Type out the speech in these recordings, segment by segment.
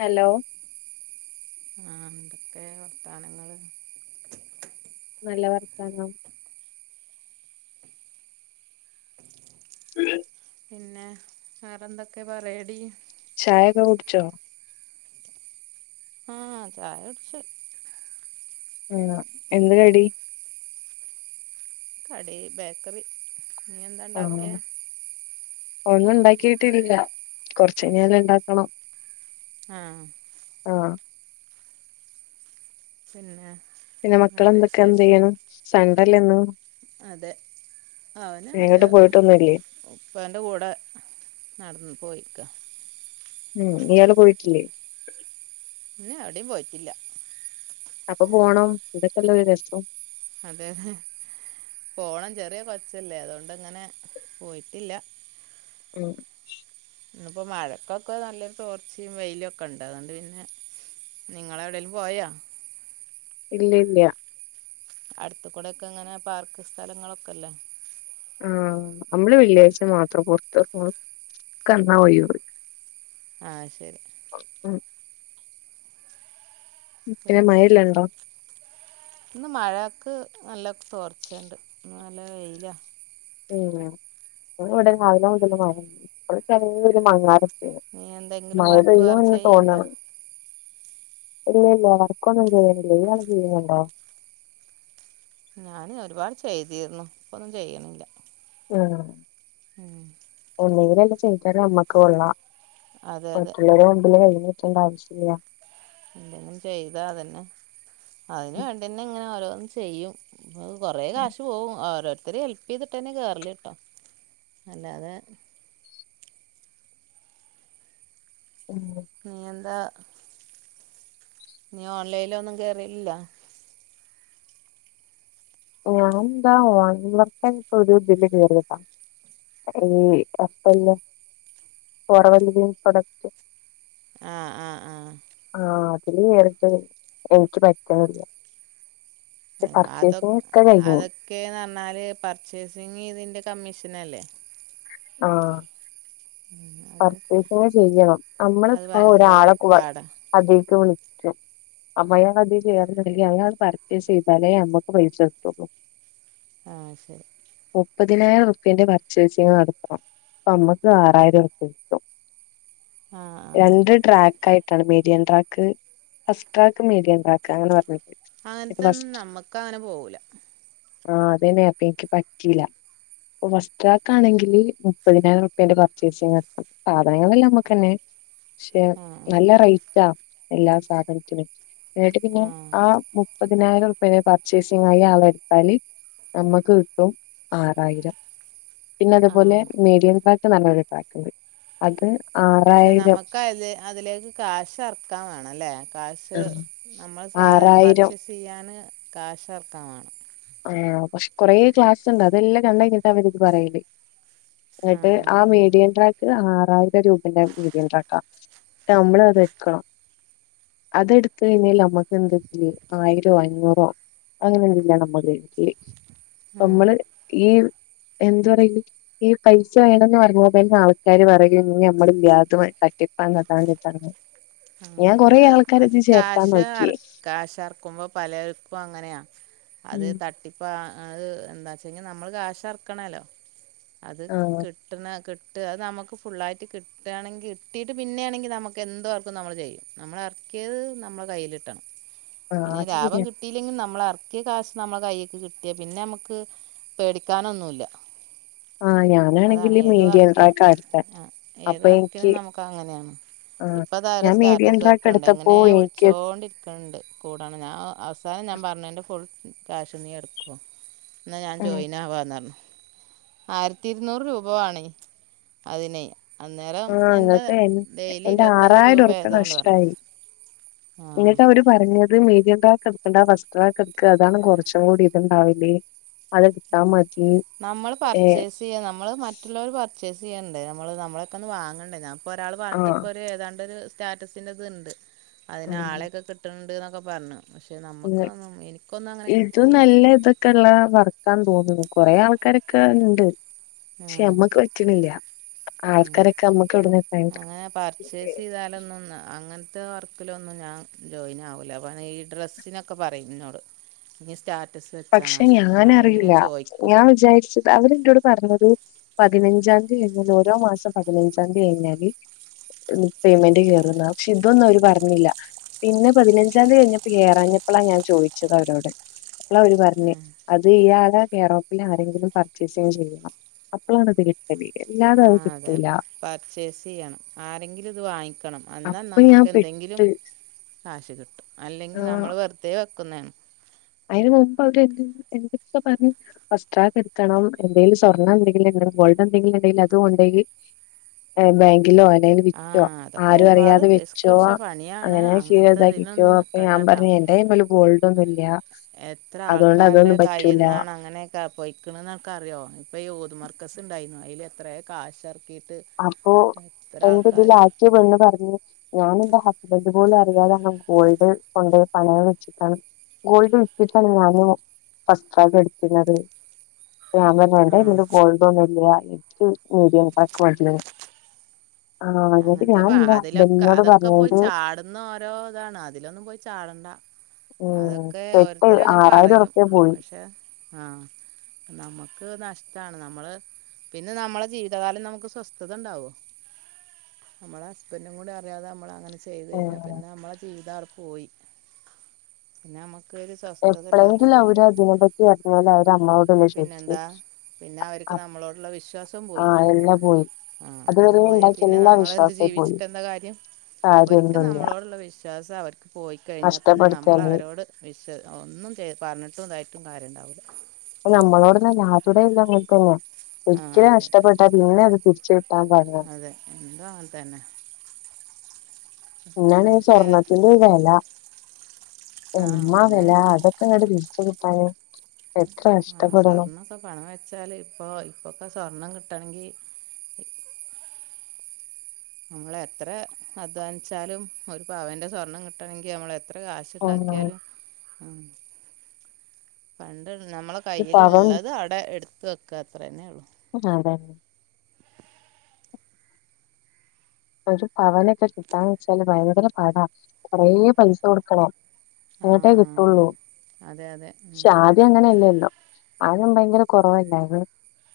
Hello ആഹ് എന്തൊക്കെ വർത്താനങ്ങള് നല്ല വർത്താനം ഇല്ല പിന്നെ വേറെ എന്തൊക്കെ പറയടി ചായക്കെ കുടിച്ചോ ആഹ് ചായ കുടിച്ച് ആ എന്ത് കടി കടി ബേക്കറി നീ എന്താ ആഹ് ഉണ്ടാക്കിയേ ഒന്നും ഉണ്ടാക്കിട്ടില്ല കൊറച്ചയിഞ്ഞ് ഇണ്ടാക്കണം ആഹ് ആഹ് പിന്നെ പിന്നെ മക്കള വേറെ എന്തൊക്കെ എന്ത് വിശേഷം ചെയ്ന് സണ്ടല്ലന്ന് അതെ അവന് അവന്റെ എങ്ങോട്ടും പോയിട്ടൊന്നുല്ലേ ഉപ്പാന്റെ കൂടെ നടന്ന് പോയിക്ക. ഉം ഇയാള് പോയിട്ടില്ലേ? പിന്നെ എവടീം പോയിട്ടില്ല. അപ്പൊ പോണം ഇതൊക്കെല്ല ഒരു രസം. അതെതെ പോണം ചെറിയ കൊച്ചല്ലേ അതുകൊണ്ടങ്ങനെ പോയിട്ടില്ല. ഉം ഇന്നിപ്പോ മഴക്കൊക്കെ നല്ലൊരു തോർച്ചിം വെയിലൊക്കെണ്ട് അതോണ്ട് പിന്നെ നിങ്ങളെവിടേലും പോയോ? ഇല്ല ഇല്ല്യ അടുത്ത്കൂടൊക്കെങ്ങനെ പാർക്ക് സ്ഥലങ്ങളൊക്കെല്ലേ? ആഹ് അമ്മള് വെള്ളിയാഴ്ച മാത്രം പൊറത്തറങ്ങൊള്ളൂ ഓൽക്ക് അന്നാ ഒഴിവ്. ആഹ് ശരി. ഉം പിന്നെ ഇന്ന് മഴക്ക് നല്ല തോർച്ചണ്ട് ഇന്ന് നല്ല വെയില. ഉം ഞങ്ങളെവടെ രാവിലെ മുതൽ മഴെ നീ [inaudible] എന്തെങ്കിലും മഴ വർക്ക് പെയ്യും വേറെ എന്ന് ചെയ്യണ്ടോ തോന്നണം. ഇല്ല ഇല്ല വർക്കൊന്നും ചെയ്യുന്നില്ല ഇയാൾ ചെയ്യുന്നുണ്ടോ? ഞാന് ഒരുപാട് ചെയ്തിരുന്നു ഇപ്പൊന്നും ചെയ്യണില്ല. ആഹ് ഉം ഒന്നെങ്കിലെല്ലാം ചെയ്താല് നമ്മക്ക് കൊള്ളാം. അതെ അതെ മറ്റുള്ളോരുടെ മുമ്പില് കൈ നീട്ടെണ്ട ആവശ്യല്ല. എന്തെങ്കിലും ചെയ്താ അതന്നെ അയിന് ഉം വേണ്ടിയന്നെ ഇങ്ങനെ ഓരോന്ന് ചെയ്യും. ന്നാലും കൊറേ കാശ് പോകും ഓരോരുത്തര് ഹെൽ പ്പീതിട്ടന്നെ കേറലിട്ടോ അല്ലാതെ ഉം ഇനിയെന്താ നീ ഓൺലൈനിലൊന്നും കേറലില്ല. ഞാനെന്താ ഓൺലൈൻ വർക്ക് ഓരു ഇതില് കയറിയതാ ഈ [unintelligible] പ്രൊഡക്റ്റ്. ആഹ് ആഹ് ആഹ് ആഹ് അതില് കേറിട്ട് എനിക്ക് പറ്റ്ണില്ല. ഏഹ് അതൊക്കെ ഒക്കെ കഴിഞ്ഞു അതൊക്ക ക്കെന്ന് പറഞ്ഞാല് പർച്ചേസിങ്ങീതിന്റെ കമ്മീഷനല്ലേ ആഹ് ഉം അത് പർച്ചേസിങ് ചെയ്യണം നമ്മള് അത് ഭയങ്കര ഒരാളെക്കു പാടാ അതീക്ക് വിളിക്കും. [unintelligible] അതാണ്ട് പർച്ചേസെയ്താലേ നമ്മക്ക് പൈസ കിട്ടൊള്ളു. ആഹ് ശരി മുപ്പതിനായിരം ഉറുപ്യന്റെ പർച്ചേസിങ് നട നമ്മക്ക് ആറായിരറുപ്യട്ടും ആഹ് ആഹ് രണ്ട് ട്രാക് യിട്ടാണ് median track first track median track അങ്ങനെ പറഞ്ഞിട്ട് ന്നിട്ട് അങ്ങനത്തെന്നും നമ്മക്കങ്ങനെ പോകൂല. ആഹ് അതന്നെ അപ്പോ എനിക്ക് പറ്റിയില്ല ഇപ്പൊ ഫാസ്ട്രാക്കാണെങ്കില് മുപ്പതിനായിരം റുപ്യന്റെ പർച്ചേസിങ്‌ നടത്തണം സാധനങ്ങളല്ലാം നമ്മക്കെന്നെ പക്ഷെ ആഹ് ആഹ് നല്ല റൈറ്റാ എല്ലാ സാധനത്തിനും ഏട്ട് പിന്നെ ആഹ് മുപ്പതിനായിരറുപെന്റെ പർച്ചേസിംഗ് അയില് ആളെ എടുത്താല് നമ്മക്ക് കിട്ടും ആറായിരം. പിന്നെ അതുപോലെ ആഹ് മീഡിയം ട്രാക്ക്ന്നറഞ്ഞൊരു ട്രാക്ക്ണ്ട് അത് പക്ഷെ ആറായിരം നമക്ക് അത് അതിലേക്ക് കാശ് എറക്കാൻ വേണംല്ലേ കാക്ഷ് ആഹ് നമ്മളെ സാധനം ആറായിരം പർച്ചേസ് ചെയ്യാന് കാഷറക്കാവേണം. ആഹ് പക്ഷെ കൊറേ ക്ലാസ് ഉണ്ട് അതെല്ലാം കണ്ടയിഞ്ഞിട്ട അവരി ഇത് പറയല്. ആഹ് എന്ട്ട് ആ ആഹ് മേഡിയൻ ആഹ് ട്ര ആറായിരം രൂപേന്റെ മിടി യെൻട്രാക്കാട്ട് നമ്മള് അത്എടുക്കണം. അതെടുത്ത് കഴിഞ്ഞാൽ നമ്മക്ക് എന്തെങ്കിലും ആയിരോ അഞ്ഞൂറോ അങ്ങനെ എന്തെങ്കിലു ആണ് നമ്മക്ക്. ആഹ് നമ്മള് ഈ എന്താ പറല്. ഈ പൈസ വേണന്ന് പറഞ്ഞ തന്നെ ആൾക്കാര് പറയയും ഇ നമ്മളി ഇല്ലാത തറ്റിപ്പാണ് അതാണ്‌ ഇതാണ്ന്ന്. ഉം ഞാൻ കൊറെ അത് ആൾക്കാരെ അത് ഇതി ചേർത്താ കാശ് അറ നോക്കി. കാശ് ഇറക്കുമ്പോ പലർക്കും അങ്ങനെയാ അത് ഉം തട്ടി അപ്പം അത് എന്താച്ചഞ്ഞി നമ്മൾ കാശ് അറക്കണല്ലോ അത് ക് ആഹ് കിട്ടണ ക്ട്ട അത്മുക്ക് ഫുള്ളായിട്ട് കിട്ടനെങ്കി കിട്ടിയിട്ട് പിന്നെ ആണെങ്കി നമുക്ക് എന്തു ചൊയും നമ്മള് ഇറകേത് നമ്മളെ കൈയില് കിട്ടണം ആഹ് പിന്നെ അത് ശരിയാണ് ലാഭം കിട്ടിയില്ലെങ്കിൽ നമ്മള എറകൃ കാശ് നമ്മളെ കൈക്ക് കിട്ടിയാ പിന്നെ നമുക്ക് പേടിക്കാനൊന്നുല്ല. [inaudible] അതാണ് ഞാനാണെങ്കില് ഏത് മീഡിയം വർക്കിനും ട്രാക്കാ എടുത്തെ ആ ഏത് അപ്പൊ വർക്കിനും എനിക്ക് നമുക്ക് അങ്ങനെയാണ്. ആഹ് അപ്പം അത അവരു ഞാൻ മീഡിയം സ്റ്റാറ്റസ് ട്രാക്ക് വർക്കുണ്ട് എടുത്തപ്പോ എങ്ങനെ എനിക്ക് വിളിച്ചുകോണ്ടിരിക്ക. ണ്ട് കൂടണം ഞാൻ അവസാനം ഞാൻ പറഞ്ഞഞ് ന്റെ ഫുൾ ക്യാഷും നീ എടുകോ? എന്നാൽ ഞാൻ ഉം ജോയിൻ ആവാന്നനർഞ്. ആയിരത്തി ഇരുന്നൂറ് രൂപ വാണം അതിനെ. അന്നേരം ആഹ് എന്താ ഇങ്ങട്ട് എൻ ഡെയിലി എന്റെ ഇരുപ അഞ്ച് ആറായിരം രൂപ ഉറുപ്യ ഏതാണ്ട് പർഞ് ആ. ര് പറഞ്ഞത് മീഡിയകാർക്ക് എടുക്കണ്ട വസ്റ്റ്റാക്ക് എക്ക അതാണ് കുറച്ചും കൂടി ഇത്ണ്ടാവല്. നമ്മൾ ഏഹ് പർച്ചേസ്. യേ നമ്മൾ മറ്റുള്ളവർ പർച്ചേസ് ചെയ്യേണ്ടെ നമ്മള് നമ്മളെക്കെന്ന് വാങ്ങേണ്ടേ ഞാൻ ഇപ്പോ ഒരാൾ പറഞ്ഞിട്ട് ആഹ് ഇപ്പൊ ഏതാണ്ട് ഒരു സ്റ്റാറ്റസിന്റെത് ണ്ട് അതിന് ആഹ് ആളെക്കെ കി കിട്ട് ണ്ട് എന്നൊക്കെ പറഞ്ഞു പക്ഷെ നമുക്ക്അതൊന്നും എനിക്കൊന്നും അങ്ങനെ കിട്ടൂല. ക്കള്ള വർക്കാ തോന്നുണു കൊറെ ആൾക്കാരൊക്കെ ഇണ്ട്. പക്ഷെ ഉം അമ്മക്ക് പറ്റ്ണില്ല ആൾക്കാരൊക്കെ അമ്മക്ക് ഇവിടന്ന് കിട്ടാ ന ർച്ചേസ് ചെയ്താലൊന്നും അങ്ങനത്തെ വർക്കിലൊന്നും ഞാൻ ജോയിൻ ആവൂല ഈ ഡ്രസ്സിനൊക്കെ. ഒക്കെ പറയുംന്നോട് നി സ്റ്റാറ്റസ് വെച്ചാ മതി ആരെങ്കിലും ചോദിക്കും. വിചാര്ച്ചും. അവരിന്നോട് പറഞ്ഞത് പതിനഞ്ചാം തീയതി കിഞ്ഞാല് ഓരോ മാസം പതിനഞ്ചാ ന്തികഴിഞാല്. പേയ്മെന്റ് കേയറുന്ന പക്ഷെ ഇതൊന്നും അവര് പറഞ്ഞില്ല. പിന്നെ പതിനഞ്ചാതി കഴിഞ്ഞപ്പോ ഏറാഞ്ഞപ്പളാ ഞാൻ ചോയിച്ചത് അവരോട്. പർഞ് അത് ഇയാളെ കേറോപ്പിലാ ആരെങ്കിലും പർച്ചേസ് ചെയ്യണം. അപ്പോളാാണ്ത് കിട്ട എല്ലാതും അത് കിട്ടൂല. ചേസ് യ്യണം ആരെങ്കിലും ഇത് വാങ്ങിക്കണം. വന്നാൽ അപ്പൊ ഞാൻ നമുക്ക് എന്തെങ്കിലും പെട്ട്. കാശ് കിട്ടും അല്ലെങ്കിൽ നമ്മൾ വെറുതെ വെക്കുനേണ്. അതിന് [unintelligible] പാസ്റ്റട്ട് ഇട്ക്കണം എന്തെങ്കിലും സ്വർണ്ണന്തഗിലും പോയതെന്ധെഗിലും ഉണ്ടെങ്കി അതും ഉണ്ടെഗി. ബാങ്കിലോ ആലേ ആ വിറ്റോ അതൊക്കെ ആരും ഒരുപാട് അറിയാതെ റിസ്ക് വെച്ചോ പിടിച്ച പണിയാണ് അങ്ങനെ അങ്ങനത്തെ [unintelligible] താക്കിക്കോ ഇതിനൊന്നും അപ്പൊ നിൽക്കണ്ട ഞാൻ കേട്ടോ പറഞ് എന്റെ. വേൾഡ് ഒന്നുല്യ. എത്ര ആൾക്കാരുടെ കൈയിന്നാണ് അങ്ങനെ. പൊയ്ക്ണ്ന്ന് ആൻക്കര്യോ ഇപ്പോ ഊത് മർക്കസ് ഉണ്ടായിരുന്നു അതിൽ എത്ര കാശ് ഇറക്കിട്ട്. അപ്പൊ എന്റെ ഇതില ആകേ പെണ്ണ് പറഞ്ഞ്. ഞാൻ എന്റെ ഹസ്ബന്റ് പോലും അറിയാതേണ് ഗോൾഡ് കൊണ്ടോയി പണേയം വെച്ക്കാണ്. ഗോൾഡ് വിറ്റിട്ടാണ് ഞാന് ഫസറ്റ് ട്രാഗ് എടുത്ണത്. അപ്പൊ ഞാൻ പറഞ്ഞു എന്റെ ആ കയ്യിൽ ഗോൾഡൊന്നും ഇല്ല ഇക്ക് മിഡിയം ട്രാക് മതീന്ന്. ആ ഇന്ട്ട് അങ്ങനത്തെ ഞാൻ ഇന്റെ ഹസ്ബൻഡ് നോട് പറഞ്ഞത്. ഇന്ന ഓരോ ഇതാണ് അതിലൊന്നും പോയി ചാടണ്ട ഉം അതൊക്കെ സെറ്റ് ഓരത്തര അങ്ങനെ ആറായിരം പറയും ഉറുപ്യ പോയി പക്ഷെ ആഹ് നമ്മുക്ക് നഷ്ടമാണ് നമ്മള് പിന്നെ നമ്മളെ ജീവിതകാലം നമുക്ക് സ്വസ്ഥത ഉണ്ടാവോ നമ്മളെ ഹസ്ബൻഡും കൂടി അറിയാതെ നമ്മള അങ്ങനെ ചെയ്തു ഏഹ് കഴിഞ്ഞാൽ പിന്നെ നമ്മളെ ജീവിതടെ പോയി പിന്നെ നമ്മക്ക് ഒരു സ്വസ്ഥത ഇല്ലാത്ത എപ്പോഴെങ്കിലും അവര് ജീവിതം അതിനെപ്പറ്റി അറിഞ്ഞാല് അവര് അമ്മോടല്ലേ പിന്നെ ചോദിച്ചത് എന്താ പിന്നെ അവർക്ക് നമ്മളോടുള്ള വിശ്വാസം പോയില്ലേ ആഹ് എല്ലാം പോയി അത് അതുവരെ പോയ പിന്ന ഉണ്ടാക്കിയ പിന്നെ എല്ലാ നമ്മള എന്ത് വിശ്വാസവും പോയി ജീവിച്ചിട്ടണ്ട എന്താ കാര്യം ഒരിക്കൽ കാര്യൊന്നുല്ല നമ്മളോടുള്ള വിശ്വ [inaudible] അവർക്ക് പോയിക്കഴിഞ്ഞാൽ പിന്നെ നമ്മള നഷ്ടപ്പെടുത്തിയാല് അവരോട് വിശ ഒന്നും ചെയ് പറഞ്ഞിട്ടും ഇതായിട്ടും കാര്യം ഉണ്ടാവില്ല അപ്പ നമ്മളോടന്നു അല്ല ആരേടെ അയല്ല അങ്ങനെ തന്നെ ആഹ് ഒരിക്കൽ അതെ നഷ്ടപ്പെട്ടാ പിന്നെ അത് തിരിച്ച അതെ എന്തും അങ്ങനെത്തന്നെ പിന്നാണ് സ്വർണത്തിന്റെ ഒരു വില ആഹ് എമ്മ അതന്നെ വില അതൊക്കെ [unintelligible] എത്ര ആഹ് കഷ്ടപ്പെടണം സ്വർണ്ണൊക്കെ പണം വെച്ചാല് ഇപ്പൊ ഇപ്പൊക്കെ സ്വർണം കിട്ടണങ്കി നമ്മള എത്ര അധ്വാനിച്ചാലും ഒരു പവൻ്റെ സ്വർണം കിട്ടണെങ്കിൽ നമ്മൾെത്ര എത്ര കാശ ആഹ് ഉണ്ടാക്കിയാലും ഉം പണ്ട് നമ്മള ഒരു പവൻ കയ്യിലുള്ളത് അവിടെ എടുത്ത് വയ്ക്കുക അത്ര തന്നെ ഉള്ളൂ അതെന്ന് ഒരു പവനൊക്കെ കിട്ടാന്ന് വെച്ചാല് ഭയങ്കര പാടാ കൊറെ പൈസ കൊടുക്കണം ആ അങ്ങട്ടേ ആ കിട്ടുള്ളൂ അതെ അതെ ശ ഇത് അങ്ങനെയല്ലല്ലോ ആരുണ്ടാക്കില്ല കുറവല്ല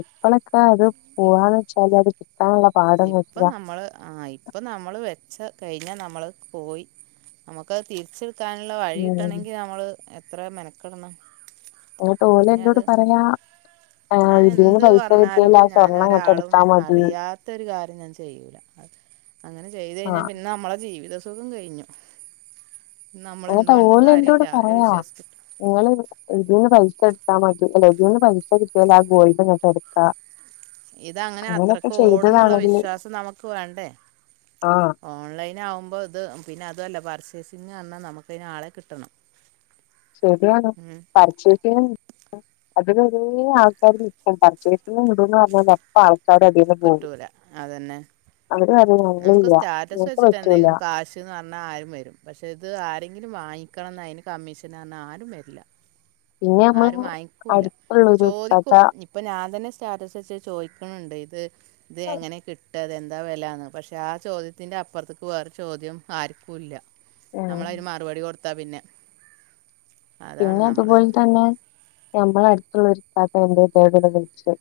എപ്പഴൊക്കെ അത് പോവാന്ന് ഒക്കെ [inaudible] അത് [inaudible] ഇപ്പം വെച്ചാ നമ്മൾ ആഹ് ഇപ്പം നമ്മൾ വെച്ച കഴിഞ്ഞാൽ നമ്മൾ പോയി നമുക്കത് തിരിച്ചെടു എടുക്കാനുള്ള വഴി ഉം കിട്ടണമെങ്കിൽ നമ്മൾ എത്ര മെനക്കിടണം [inaudible] പോലെ എന്നേട് പറയാ ഞാൻ ഇതിന്ന് എന്ത് പൈസ പറഞ്ഞാലും കിട്ടിയാൽ ആ ഞാൻ സ്വർണ്ണം ഇങ്ങട്ട് ഒരാളും എടുത്താ മതി അറിയാത്ത ഒ ഒരു കാര്യം ഞാൻ ചെയുലാ അത് അങ്ങനെ ചെയ്ത് കഴിഞ്ഞാ ആഹ് പി നമ്മളുടെ ജീവിതസുഖം കഴിഞ്ഞു നമ്മളെ എന്തുപറഞ്ഞാണ്ടും കാര്യമില്ല ആരും വിശ്വസിക്കും നിങ്ങള ഇ ഇതിന്ന് പൈസ എടുത്താൽ മതി അല്ല ഇതിന്ന് പൈസ കിട്ടിയാൽ ആ ഗോൾഡ് അങ്ങട്ട എടുക്കാ ഇതങ്ങനെ അങ്ങനെയൊക്കെ അത്രക്ക് ഓടന്നുള്ള ചെയ്തതാണെങ്കില് വിശ്വാസം നമുക്ക് വേണ്ടേ ആഹ് ഓൺലൈൻ ആകുമ്പോൾ ഇത് പിന്നെ അതല്ല പർച്ചേസിങ് പറഞ്ഞാൽ നമുക്കന് ആളെ കിട്ടണം ശരിയാണ് ഉം. പർച്ചേസ് ചെയ്യാൻ അതകഴിഞ്ഞു ആൾക്കാര് നിക്കാണം പർച്ചേസ് ഈ വീടന്ന് പറഞ്ഞ മൊത്ത ആൾക്കാര കിട്ടൂല അതു തന്നെ അവര് അറിഞ്ഞു നമുക്ക് സ്റ്റാറ്റസ് വച്ചിട്ട് എന്തെങ്കിലും കാശ് [inaudible] പറഞ്ഞാൽ ആരും വരും പക്ഷെ ഇത് ആരെങ്കിലും വാങ്ങിക്കണംമെന്ന് അതിന് കമ്മീഷൻ പറഞ്ഞാൽ ആരും വരില്ല പിന്നെ നമ്മള് ആരും വാങ്ങിക്കൂല്ല അടുത്തുള്ളൊരു ഇത്താത്ത ചോദിക്കും ഇപ്പം ഞാൻ തന്നെ സ്റ്റാറ്റസ് വെച്ച് ചോദിക്കുന്നുണ്ട് ഇത് ഇത് എങ്ങനെ കിട്ട കിട്ട അത് എന്താ വിലന്ന് പക്ഷെ ആ ചോദ്യത്തിന്റെ അപ്പുറത്തേക്ക് വേറെ ചോദ്യം ആർക്കുല്ല ആഹ് നമ്മള അതിന് മറുപടി കൊടുത്താ പിന്നെ അതാണ് പിന്നെ നമ്മൾ അതുപോലെ തന്നെ നമ്മള അടുത്തുള്ള ഇതാത്ത എന്റെ ഫോണിലാ വിളിച്ച്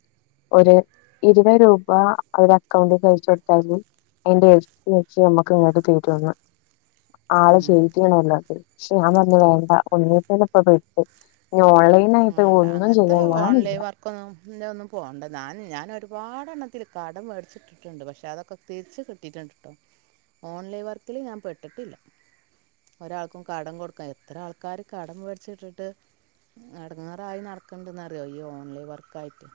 ഒരു ഇരുപത് രൂപ അവരെ അക്കൗണ്ടിൽ അയച്ച് കൊടുത്താൽ മതി അതിൻ്റെ എർട്ടി എരട്ടി നമ്മക്ക് തരൂന്ന് ആളെ [inaudible] വന്നത് പക്ഷ ഞാൻ പറുഞ്ഞു വേണ്ട ഒന്ന [inaudible] ഓൺലൈ ആഹ് അങ്ങനത്തെ ഓൺലൈൻ വർക്ക് അങ്ങൻത്തെഒന്നും പോകണ്ട ഞാൻ ഞാൻ ഒരുപാട് എണ്ണത്തിൽ കടം മേടിച്ചിട്ട് ട്ടുണ്ട് പക്ഷെ അതൊക്കെ തിരിച്ച് കിട്ടിറ്റ്ണ്ട്ട്ടോ. ഓൺലൈൻ വർക്കില് ഞാൻ പെട്ട്ട്ടില്ല. ഒരാൾക്കും കടം കൊടുക്കാ എത്ര ആൾക്കാര് കടം വേട്‌ച്ച്‌ട്ടിട്ട് എട്ങ്ങേറായി നടക്ക്ണ്ട്ന്നറിയോ ഈ ഓൺലൈൻ വർക്കായിട്ട്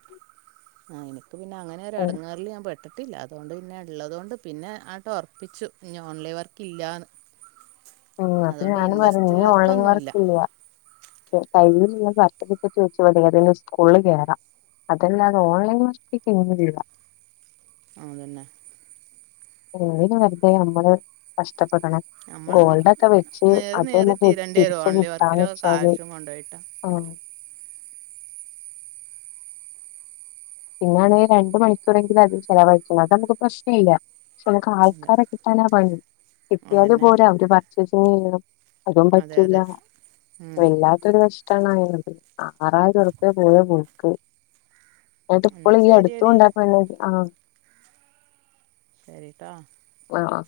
എനിക്ക് പിന്നെ അങ്ങന ഞ്ഞെരു ഉം എട്ങ്ങേർല് ഞാൻ പെട്ട് പെട്ട്ട്ടില്ല അതുകൊണ്ട് പിന്നെ ഇള്ളതോണ്ട് പിന്നെ ആട്ടൊർപ്പിച്ചു. ഇഞ്ഞ് ഓൺലൈൻ വർക്ക്ല്ലാന്ന് ഉം അപ്പൊ ഞാനും പറ ഞ്ഞ്ഓൺലൈം വർക്കൊന്നുമില്ല വർക്ക്ല്ല്യ കയ്യിലുള്ള സർട്ടിഫിക്കറ്റ് വെച്ച് ഏതെങ്കി സ്കൂള് കേറാ അതല്ലാതെ ഓൺലൈൻ വർക്ക്ക്കിഞ്ഞില്ല ഉം അതന്നെ ത് വെറുതെ നമ്മള് കഷ്ട്ടപ്പെടണം നമ്മള് ഗോൾഡൊക്കെ വെച്ച് നേറി നേറി അതൊന്ന് തീരേണ്ടി വരും തിരിച്ച് ഓൺലി വർക്കിലൊക്കെ കിട്ടാന്നെച്ചാല് കാശും കൊണ്ടോയിട്ടാ ആ പിന്നാണെ രണ്ടു മണിക്കൂറെങ്കിലും അതും ചെലവഴിക്കണം അതമ്മക്ക് പ്രശ്നേയില്ല പക്ഷെ നമക്ക് അതെ ആൾക്കാരെ കിട്ടാനാ പണി. കിട്ടിയാല് അതന്നെ പോരാ അവര് പർച്ചേസിങ്ങെയ്യണം അതും അതെ പറ്റൂല്ല അതെ ഉം എല്ലാ മറ്റൊരു കഷ്ട്ടാണായത് ആറായിരൊർപ്യ പോയ പോക്ക് ന്നട്ട് എന്നാ ഇപ്പളും ഈ ശരിയടി അടുത്തുംണ്ടാപെണ്ണ് ആഹ് ശരിട്ടാ ആഹ് ആഹ്